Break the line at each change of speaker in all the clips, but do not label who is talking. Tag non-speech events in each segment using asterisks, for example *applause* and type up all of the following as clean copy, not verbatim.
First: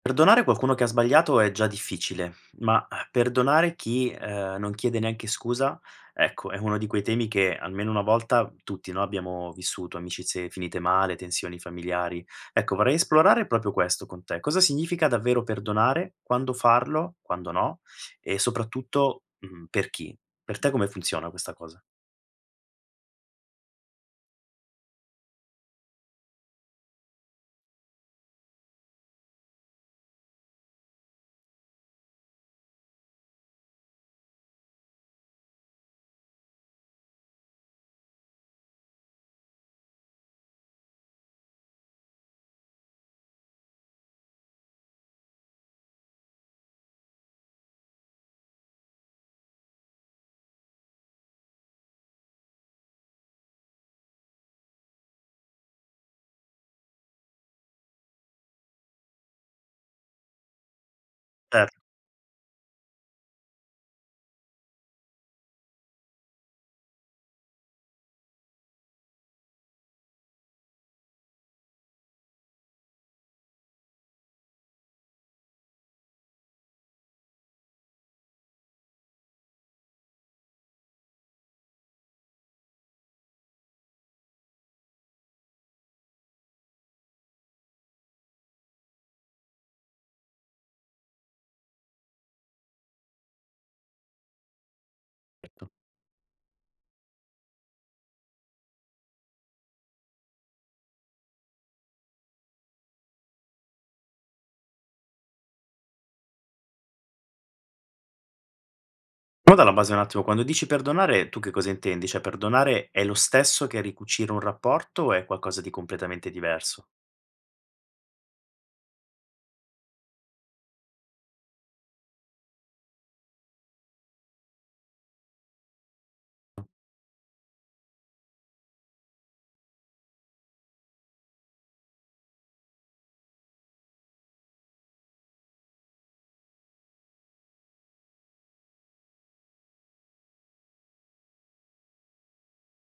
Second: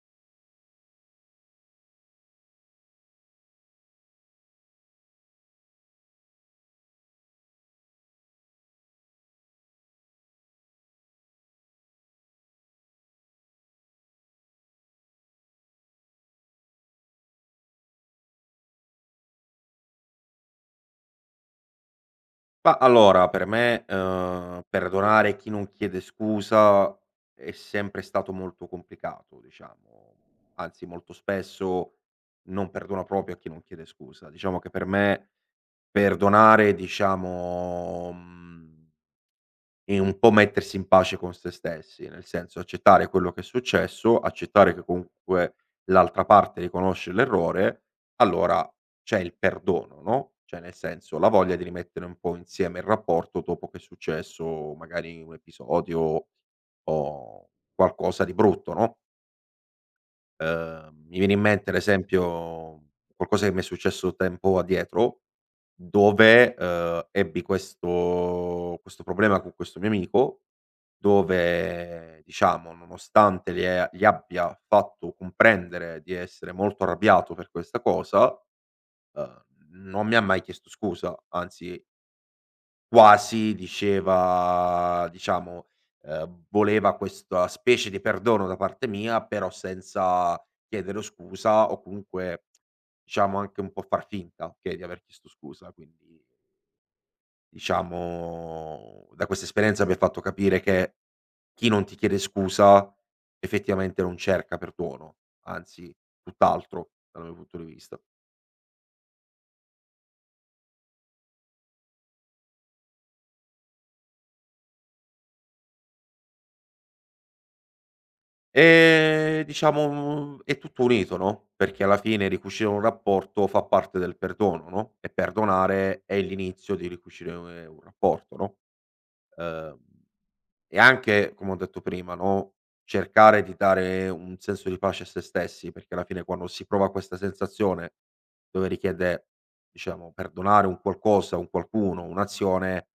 Perdonare qualcuno che ha sbagliato è già difficile, ma perdonare chi, non chiede neanche scusa, ecco, è uno di quei temi che almeno una volta tutti, no, abbiamo vissuto, amicizie finite male, tensioni familiari. Ecco, vorrei esplorare proprio questo con te. Cosa significa davvero perdonare? Quando farlo? Quando no? E soprattutto, per chi? Per te come funziona questa cosa?
Ma allora, per me, perdonare chi non chiede scusa è sempre stato molto complicato, diciamo, anzi molto spesso non perdono proprio a chi non chiede scusa. Diciamo che per me perdonare, diciamo, mhmm e un po' mettersi in pace con se stessi, nel senso accettare quello che è successo, accettare che comunque l'altra parte riconosce l'errore, allora c'è il perdono, no, cioè nel senso la voglia di rimettere un po' insieme il rapporto dopo che è successo magari un episodio o qualcosa di brutto, no. Mi viene in mente ad
Certo.
esempio qualcosa che mi è successo tempo addietro, dove, ebbi questo problema con questo mio amico dove diciamo, nonostante le a gli abbia fatto comprendere di essere molto arrabbiato per questa cosa, uhm, non mi ha mai chiesto scusa, anzi quasi diceva diciamo, voleva questa specie di perdono da parte mia, però senza chiedere scusa o comunque diciamo anche un po' far finta, okay, di aver chiesto scusa, quindi diciamo, da questa esperienza mi ha fatto capire che chi non ti chiede scusa effettivamente non cerca perdono, anzi tutt'altro dal mio punto di vista.
Partiamo dalla base un attimo, quando dici perdonare tu che cosa intendi? Cioè perdonare è lo stesso che ricucire un rapporto o è qualcosa di completamente diverso?
Diciamo è tutto unito, no, perché alla fine ricucire un rapporto fa parte del perdono, no, e perdonare è l'inizio di ricucire un rapporto, no, ehm e anche, come ho detto prima, no, cercare di dare un senso di pace a se stessi, perché alla fine quando si prova questa sensazione dove richiede, diciamo, perdonare un qualcosa, un qualcuno, un'azione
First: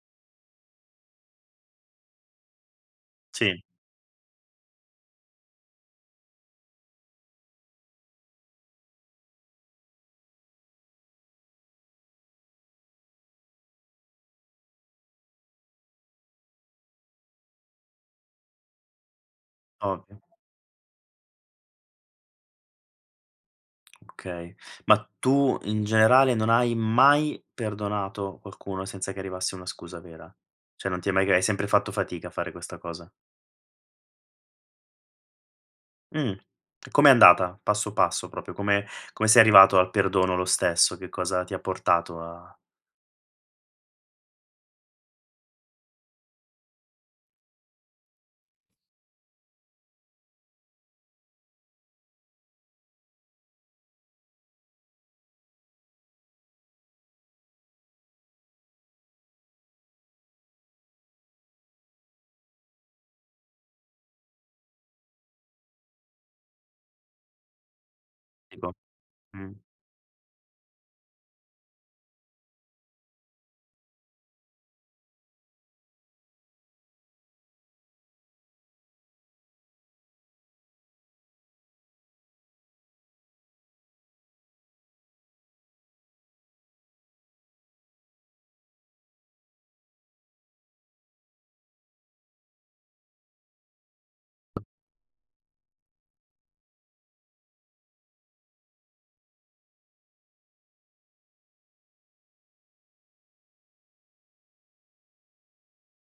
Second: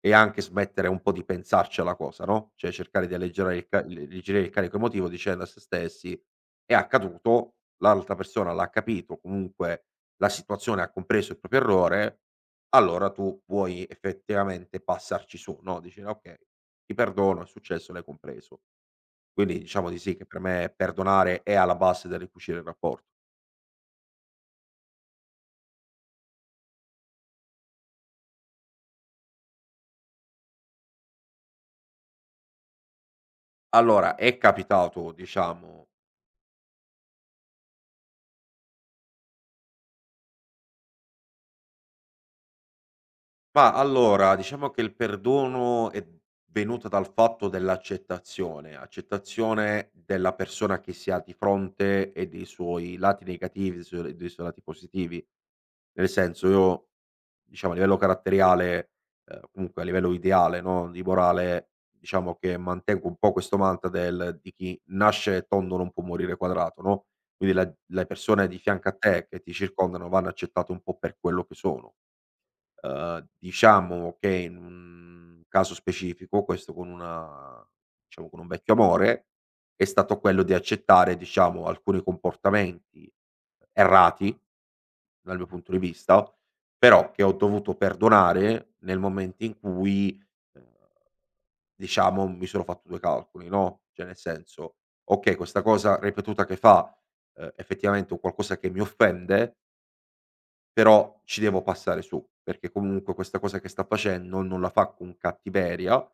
e anche smettere un po' di pensarci alla cosa, no, cioè cercare di alleggerare
Sì,
il ca l alleggerire il carico emotivo dicendo a se stessi: "È accaduto, l'altra persona l'ha capito, comunque la situazione ha compreso il proprio errore, allora tu puoi effettivamente passarci su", no, dici: "No, okay, ti perdono, è successo, l'hai compreso". Quindi diciamo di sì
ovvio,
che per me perdonare è alla base del ricucire il rapporto.
okay. Ma tu in generale non hai mai perdonato qualcuno senza che arrivasse una scusa vera? Cioè non ti è mai hai sempre fatto fatica a fare questa cosa?
Allora, è capitato diciamo
Mh. E com'è andata? Passo passo proprio, come come sei arrivato al perdono lo stesso? Che cosa ti ha portato a
ma allora, diciamo che il perdono è venuto dal fatto dell'accettazione, accettazione della persona che si ha di fronte e dei suoi lati negativi, dei suoi lati positivi. Nel senso, io diciamo a livello caratteriale, comunque a livello ideale, no, di morale, diciamo che mantengo un po' questo mantra del di chi nasce tondo non può morire quadrato, no, quindi la le persone di
dico
fianco a te che ti
mh.
circondano vanno accettate un po' per quello che sono. Diciamo che in un caso specifico, questo con una diciamo con un vecchio amore, è stato quello di accettare, diciamo, alcuni comportamenti errati, dal mio punto di vista, però che ho dovuto perdonare nel momento in cui, uhm, diciamo mi sono fatto 2 calcoli, no, cioè nel senso: "Okay, questa cosa ripetuta che fa, effettivamente è un qualcosa che mi offende, però ci devo passare su, perché comunque questa cosa che sta facendo non la fa con cattiveria,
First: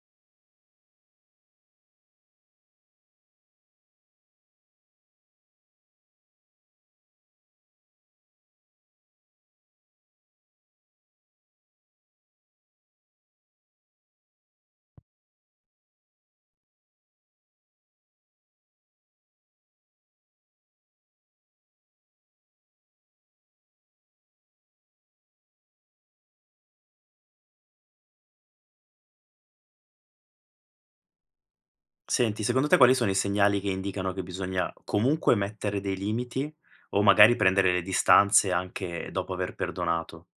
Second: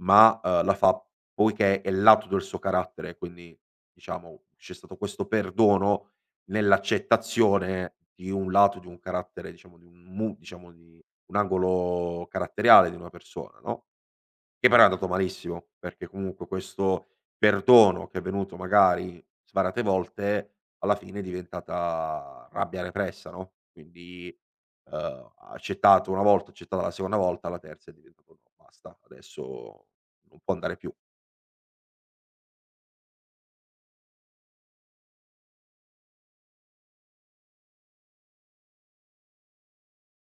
ma, la fa poiché è lato del suo carattere, quindi diciamo c'è stato questo perdono nell'accettazione di un lato, di un carattere, diciamo di un mu diciamo di un angolo caratteriale di una persona, no? Che però è andato malissimo, perché comunque questo perdono che è venuto magari svariate volte, alla fine è diventata rabbia repressa, no, quindi, accettato una volta, accettata la seconda volta, alla terza è diventato: "No, basta, adesso non può andare più".
Senti, secondo te quali sono i segnali che indicano che bisogna comunque mettere dei limiti o magari prendere le distanze anche dopo aver perdonato?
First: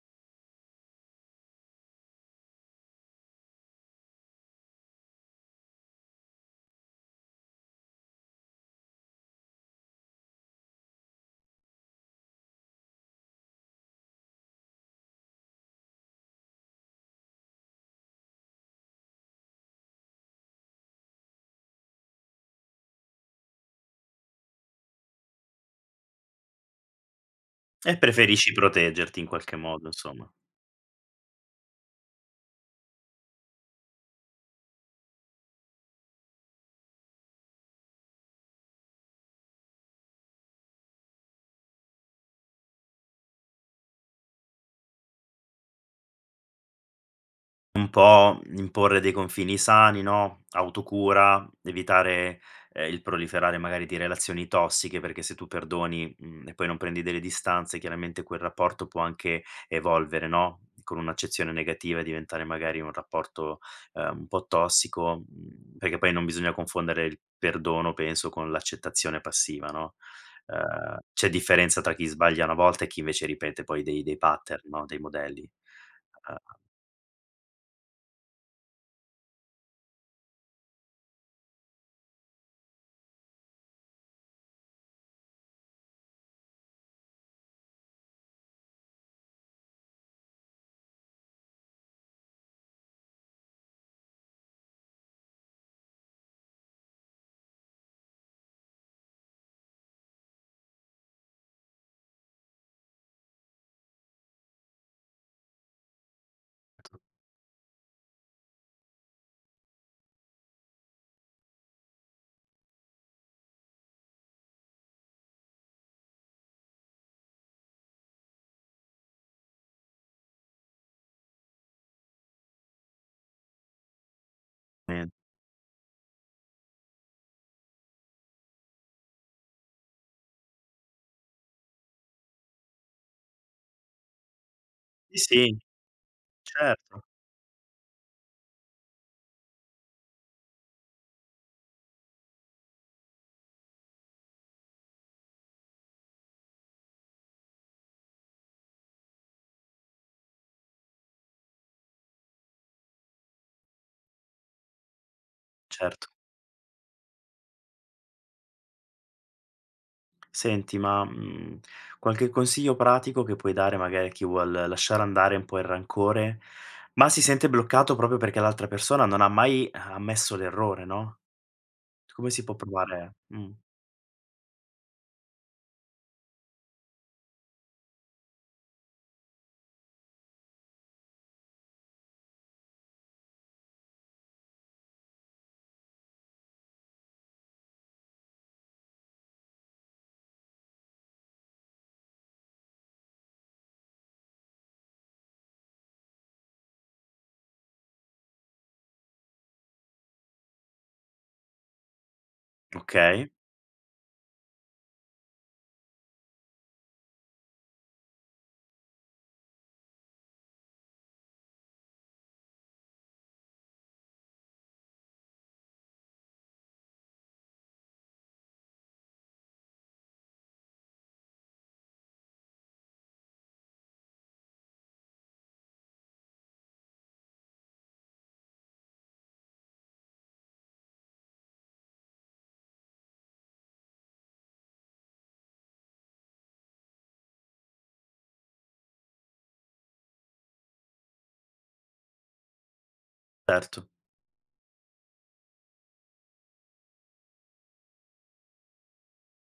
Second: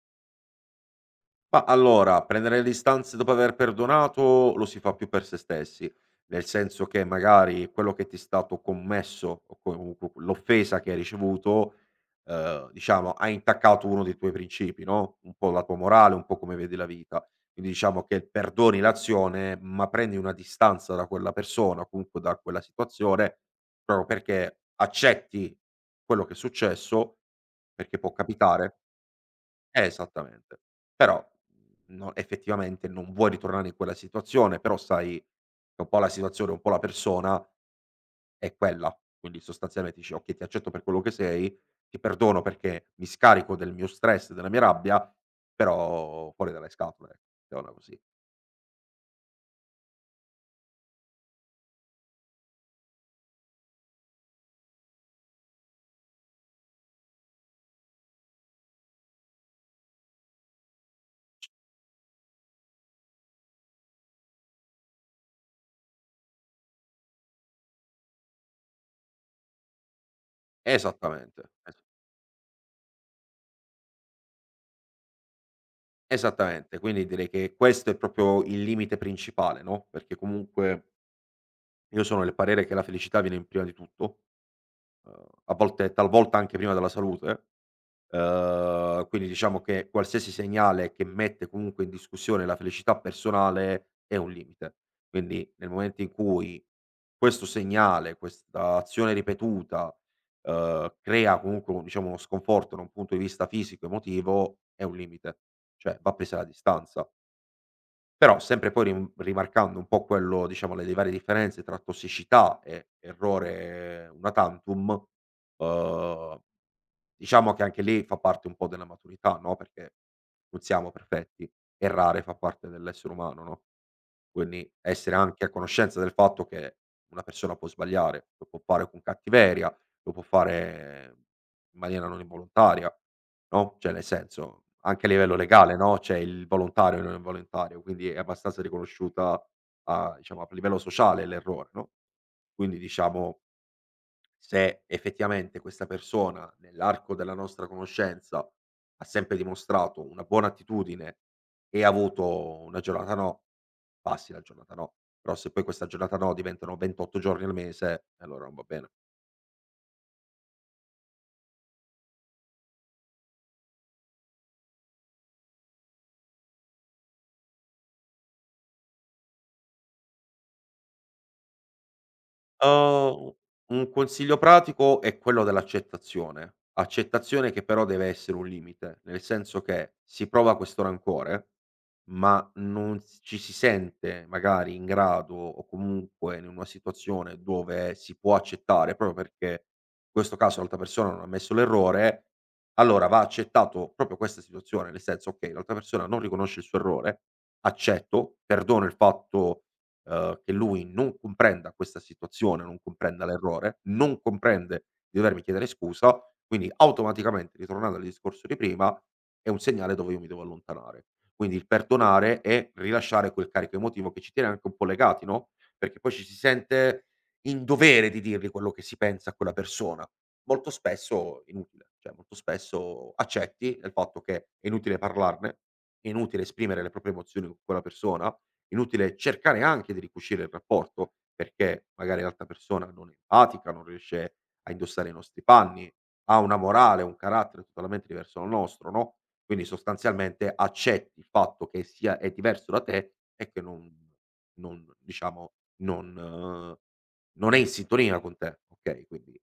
Ma allora, prendere le distanze dopo aver perdonato lo si fa più per se stessi, nel senso che magari quello che ti è stato commesso o comunque l'offesa che hai ricevuto, diciamo ha intaccato uno dei tuoi principi, no, un po' la tua morale, un po' come vedi la vita. Quindi diciamo che perdoni l'azione, ma prendi una distanza da quella persona, o comunque da quella situazione, proprio perché accetti quello che è successo, perché
E
può
preferisci
capitare
proteggerti in qualche modo, insomma.
esattamente. Però, no effettivamente non vuoi ritornare in quella situazione, però sai che un po' la situazione, un po' la persona è quella. Quindi sostanzialmente dici: "Okay, ti accetto per quello che sei, ti perdono perché mi scarico del mio stress, della mia rabbia, però fuori dalle scatole", ecco, mettiamola
Un
così.
po' imporre dei confini sani, no, autocura, evitare, il proliferare magari di relazioni tossiche, perché se tu perdoni, mhmm, e poi non prendi delle distanze, chiaramente quel rapporto può anche evolvere, no, con un'accezione negativa e diventare magari un rapporto, un po' tossico, mhmm, perché poi non bisogna confondere il perdono, penso, con l'accettazione passiva, no, c'è
Esattamente, es
differenza tra chi sbaglia una volta e chi invece ripete poi dei pattern, no, dei modelli.
esattamente. Quindi direi che questo è proprio il limite principale, no, perché comunque io sono del parere che la felicità viene in prima di tutto, a volte talvolta anche prima della salute. Quindi diciamo che qualsiasi segnale che mette comunque in discussione la felicità personale è un limite. Quindi nel momento in cui questo segnale, questa azione ripetuta, crea comunque un diciamo uno sconforto da un punto di vista fisico, emotivo, è un limite, cioè va presa la distanza. Però sempre poi rimarcando un po' quello diciamo le varie differenze tra tossicità e errore una tantum, uhm diciamo che anche lì fa parte un po' della maturità, no, perché non siamo perfetti, errare fa parte dell'essere umano, no, quindi
Eh,
essere anche a conoscenza del fatto che una persona può sbagliare, lo può fare con cattiveria, lo può fare in maniera non involontaria, no, cioè nel senso anche a
Sì,
livello
sì,
legale, no, c'è il volontario e
certo,
il non volontario, quindi è abbastanza riconosciuta a diciamo a livello sociale l'errore, no, quindi diciamo se effettivamente questa persona, nell'arco della nostra conoscenza, ha sempre dimostrato una buona attitudine e ha avuto una giornata no, passi la giornata no. Però se poi questa
certo.
giornata no diventano 28 giorni al mese, allora non va bene.
Senti, ma, mhmm, qualche consiglio pratico che puoi dare magari a chi vuol lasciare andare un po' il rancore, ma si sente bloccato proprio perché l'altra persona non ha mai ammesso l'errore, no, come si può provare
Uhm, un consiglio pratico è quello dell'accettazione. Accettazione che però deve essere un limite, nel senso che si prova questo rancore, ma non s ci si sente magari in grado o comunque in una situazione dove si può accettare, proprio perché in questo caso l'altra persona non ha ammesso l'errore, allora va accettato proprio questa situazione, nel senso: "Okay, l'altra persona non riconosce il suo errore, accetto, perdono il fatto che lui non comprenda questa situazione, non comprenda
okay,
l'errore, non comprende di dovermi chiedere scusa, quindi automaticamente, ritornando al discorso di prima, è un segnale dove io mi devo allontanare. Quindi il perdonare e rilasciare quel carico emotivo che ci tiene anche un po' legati, no, perché poi ci si sente in dovere di dirgli quello che si pensa a quella persona. Molto spesso inutile, cioè molto spesso accetti del fatto che è inutile parlarne, è inutile esprimere le proprie emozioni con quella persona. Inutile cercare anche di ricucire il rapporto, perché magari l'altra persona non è empatica, non riesce a indossare i nostri panni, ha una morale, un carattere totalmente diverso dal nostro, no, quindi sostanzialmente accetti il fatto che sia è diverso da te e che non
certo,
non diciamo non non è in sintonia con te, okay, quindi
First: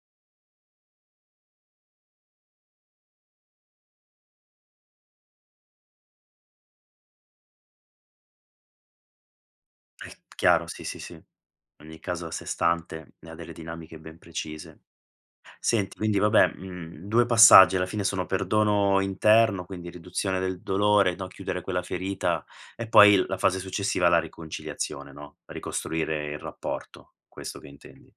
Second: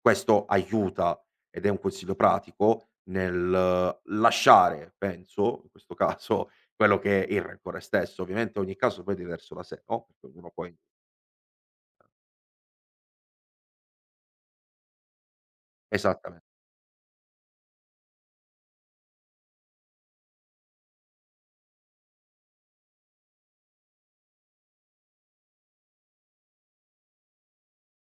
questo aiuta ed è un consiglio pratico nel lasciare penso, in questo caso, quello che è il rancore stesso. Ovviamente ogni caso poi è diverso da sé, no,
è
perché ognuno
chiaro,
poi
sì, sì, sì. In ogni caso a sé stante e ha delle dinamiche ben precise. Senti, quindi
esattamente.
vabbè, mhmm, 2 passaggi alla fine sono perdono interno, quindi riduzione del dolore, no, chiudere quella ferita e poi la fase successiva, la riconciliazione, no, ricostruire il rapporto, questo che intendi?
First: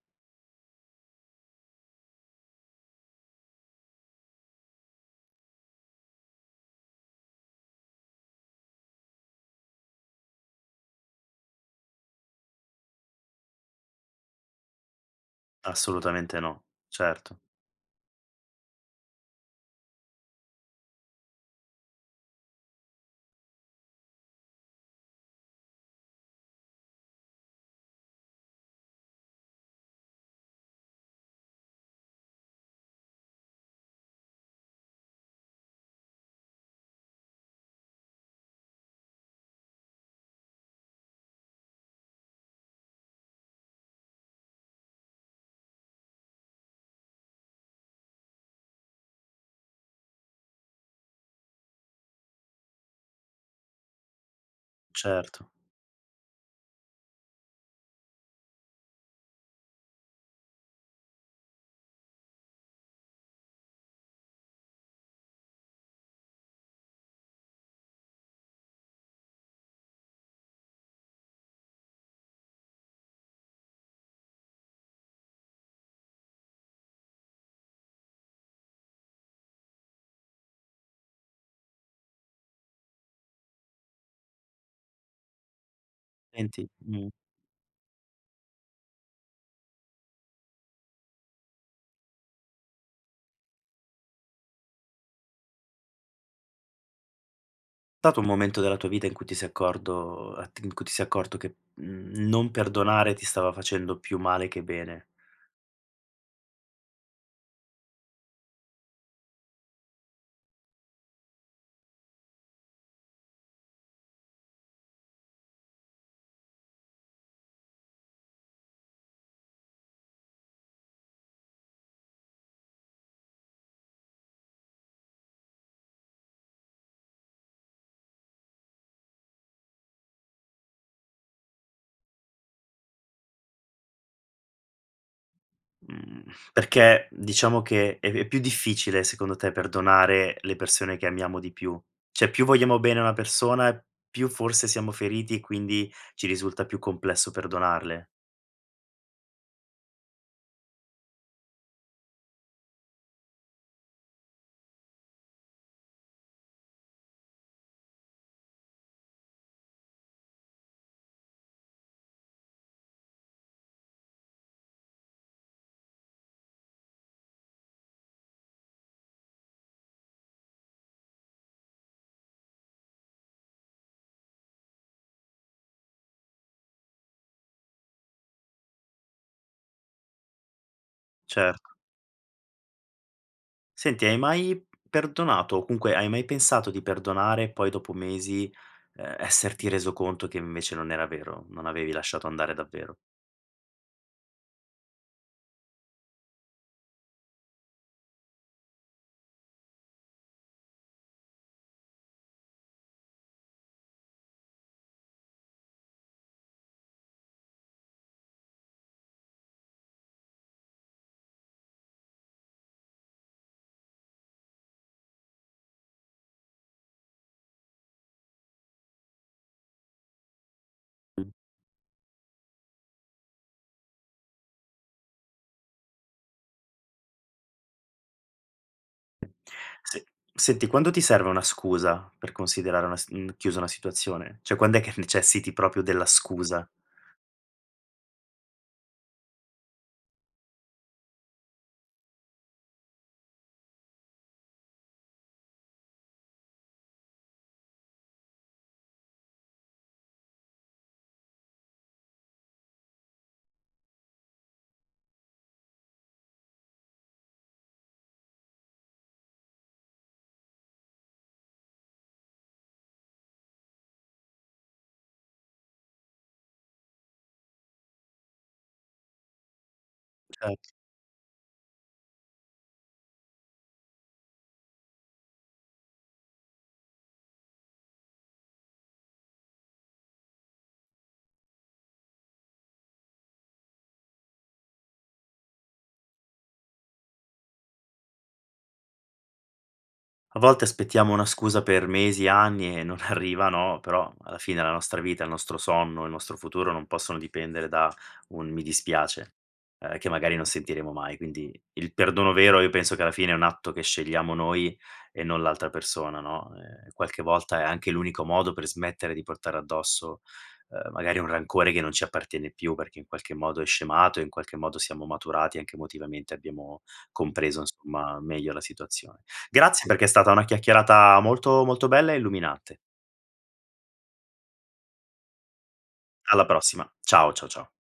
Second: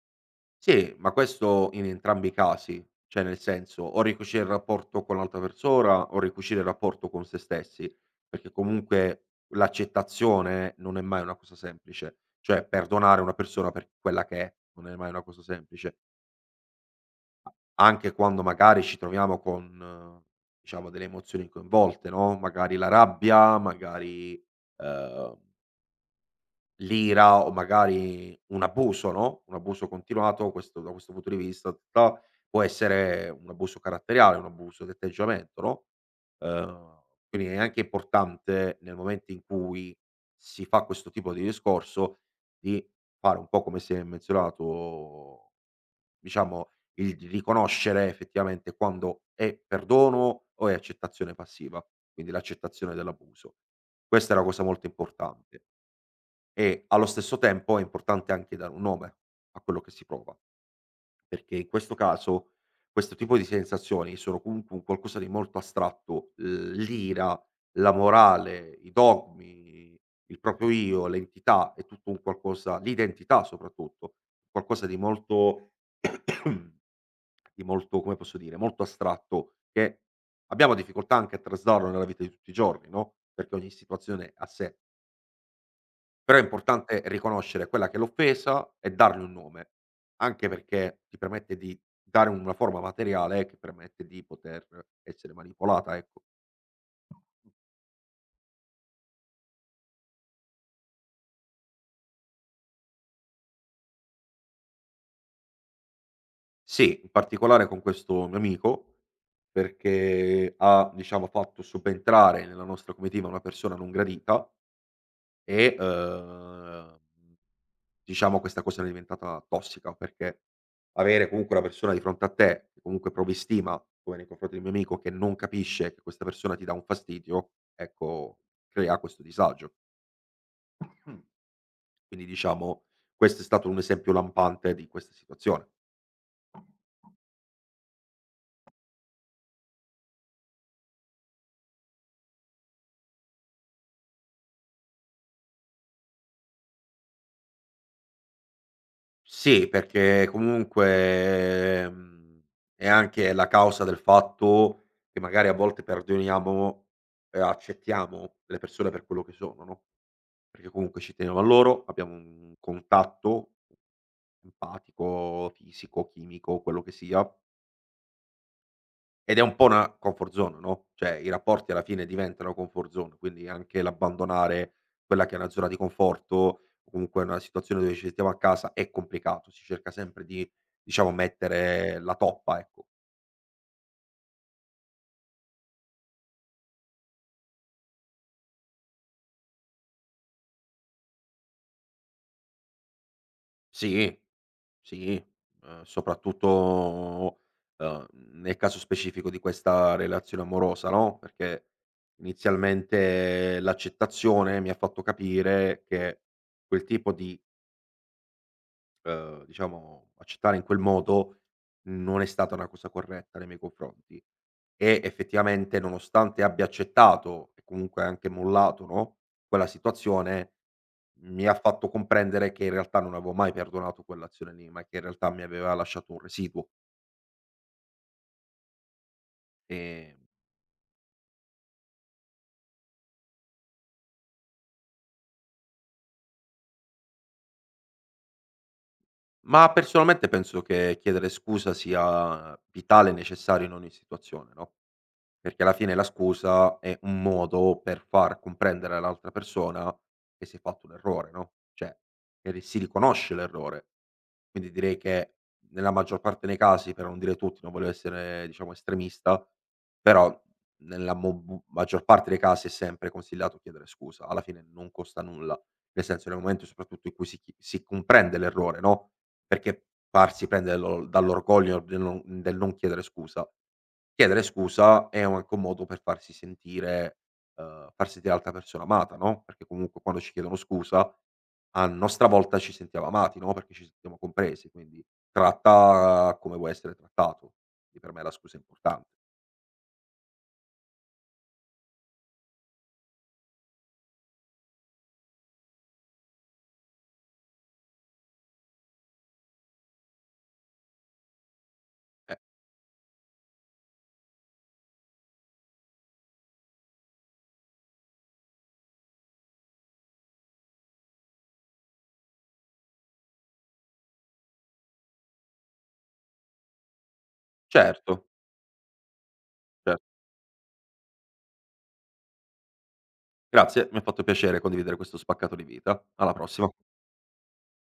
Sì, ma questo in entrambi i casi, cioè nel senso, o ricucire il rapporto con l'altra persona o ricucire il rapporto con se stessi, perché comunque l'accettazione non è mai una cosa semplice, cioè perdonare una persona per quella che è, non è mai una cosa semplice,
Assolutamente no, certo,
anche quando magari ci troviamo con, diciamo, delle emozioni coinvolte, no, magari la rabbia, magari, ehm l'ira o magari un abuso, no, un abuso continuato, questo da questo punto di vista ta può essere un abuso caratteriale, un abuso di atteggiamento, no, ehm, quindi è anche importante nel momento in cui si fa questo tipo di discorso, di fare un po' come si è menzionato, diciamo, il di riconoscere effettivamente quando è perdono o è accettazione passiva, quindi l'accettazione dell'abuso. Questa è una cosa molto
certo.
importante. E allo stesso tempo è importante anche dare un nome a quello che si prova, perché in questo caso questo tipo di sensazioni sono comunque un qualcosa di molto astratto, l'ira, la morale, i dogmi, il proprio io, l'entità è tutto un qualcosa l'identità soprattutto, qualcosa di molto *coughs* *clears throat* di molto, come posso dire, molto astratto che abbiamo difficoltà anche a traslarlo nella vita di tutti i giorni, no, perché ogni situazione è a sé. Però è
Senti,
importante
mhmm,
riconoscere quella che è l'offesa e dargli un nome, anche perché ti permette di dare una forma materiale che permette di poter essere manipolata, ecco.
c'è stato un momento della tua vita in cui ti sei accordo a t in cui ti sei accorto che, mhmm, non perdonare ti stava facendo più male che bene?
Sì, in particolare con questo mio amico, perché ha, diciamo, fatto subentrare nella nostra comitiva una persona non gradita e, diciamo questa cosa era diventata tossica, perché avere comunque una persona di fronte a te, che comunque provi stima, come nei confronti di un mio amico, che non capisce che questa persona ti dà un fastidio, ecco, crea questo disagio. Mm. Quindi diciamo, questo è stato un esempio lampante di questa situazione.
Mhmm, perché diciamo che è più difficile secondo te perdonare le persone che amiamo di più? Cioè più vogliamo bene a una persona, più forse siamo feriti e quindi ci risulta più complesso perdonarle.
Sì, perché comunque, mhmm, è anche la causa del fatto che magari a volte perdoniamo e accettiamo le persone per quello che sono, no? Perché comunque ci tenevo a loro, abbiamo un contatto empatico, fisico, chimico, quello che sia, ed è un po' una comfort zone, no, cioè i rapporti alla fine diventano comfort zone, quindi anche l'abbandonare quella che è una zona di conforto, o comunque una situazione dove ci sentiamo a casa è complicato, si cerca sempre di, diciamo,
Certo.
mettere la toppa, ecco.
Senti, hai mai perdonato o comunque hai mai pensato di perdonare e poi dopo mesi, esserti reso conto che invece non era vero, non avevi lasciato andare davvero?
Sì. Sì, soprattutto, uhm, nel caso specifico di questa relazione amorosa, no, perché inizialmente l'accettazione mi ha fatto capire che quel tipo di diciamo, accettare in quel modo non è stata una cosa corretta nei miei confronti e effettivamente nonostante abbia accettato e comunque anche mollato, no, quella situazione mi ha fatto comprendere che in realtà non avevo mai perdonato quell'azione lì, ma che in realtà mi aveva lasciato un residuo.
Se
Ehm,
senti, quando ti serve una scusa per considerare una s mhmm, chiusa una situazione? Cioè quand'è che necessiti proprio della scusa?
ma personalmente penso che chiedere scusa sia vitale e necessario in ogni situazione, no? Perché alla fine la scusa è un modo per far comprendere all'altra persona che si è fatto un errore, no, cioè che ri si riconosce l'errore. Quindi direi che nella maggior parte dei casi, per non dire tutti, non voglio essere diciamo estremista, però nella mo bu maggior parte dei casi è sempre consigliato chiedere scusa. Alla fine non costa nulla, nel senso nel momento soprattutto in cui si comprende l'errore, no, perché farsi
Certo.
prendere lo dall'orgoglio del non chiedere scusa. Chiedere scusa è un anche un modo per farsi sentire far sentire l'altra persona amata, no, perché comunque quando ci chiedono scusa, a nostra volta ci sentiamo amati, no, perché ci sentiamo compresi, quindi tratta come vuoi essere trattato. Quindi per me la scusa è importante.
A volte aspettiamo una scusa per mesi, anni e non *laughs* arriva, no, però alla fine la nostra vita, il nostro sonno, il nostro futuro non possono dipendere da un "mi dispiace", che magari non sentiremo mai. Quindi il perdono
Eh,
vero io penso che alla fine è un atto che scegliamo noi e non l'altra persona, no, qualche volta è anche l'unico modo per smettere di portare addosso, magari un rancore che non ci appartiene più, perché in qualche modo è scemato, in qualche modo siamo maturati anche emotivamente, abbiamo compreso insomma
certo,
meglio la situazione. Grazie
cer
perché è stata una chiacchierata molto, molto bella e illuminante.
grazie, mi ha fatto piacere condividere questo spaccato di vita. Alla
Alla
prossima.
prossima. Ciao, ciao, ciao.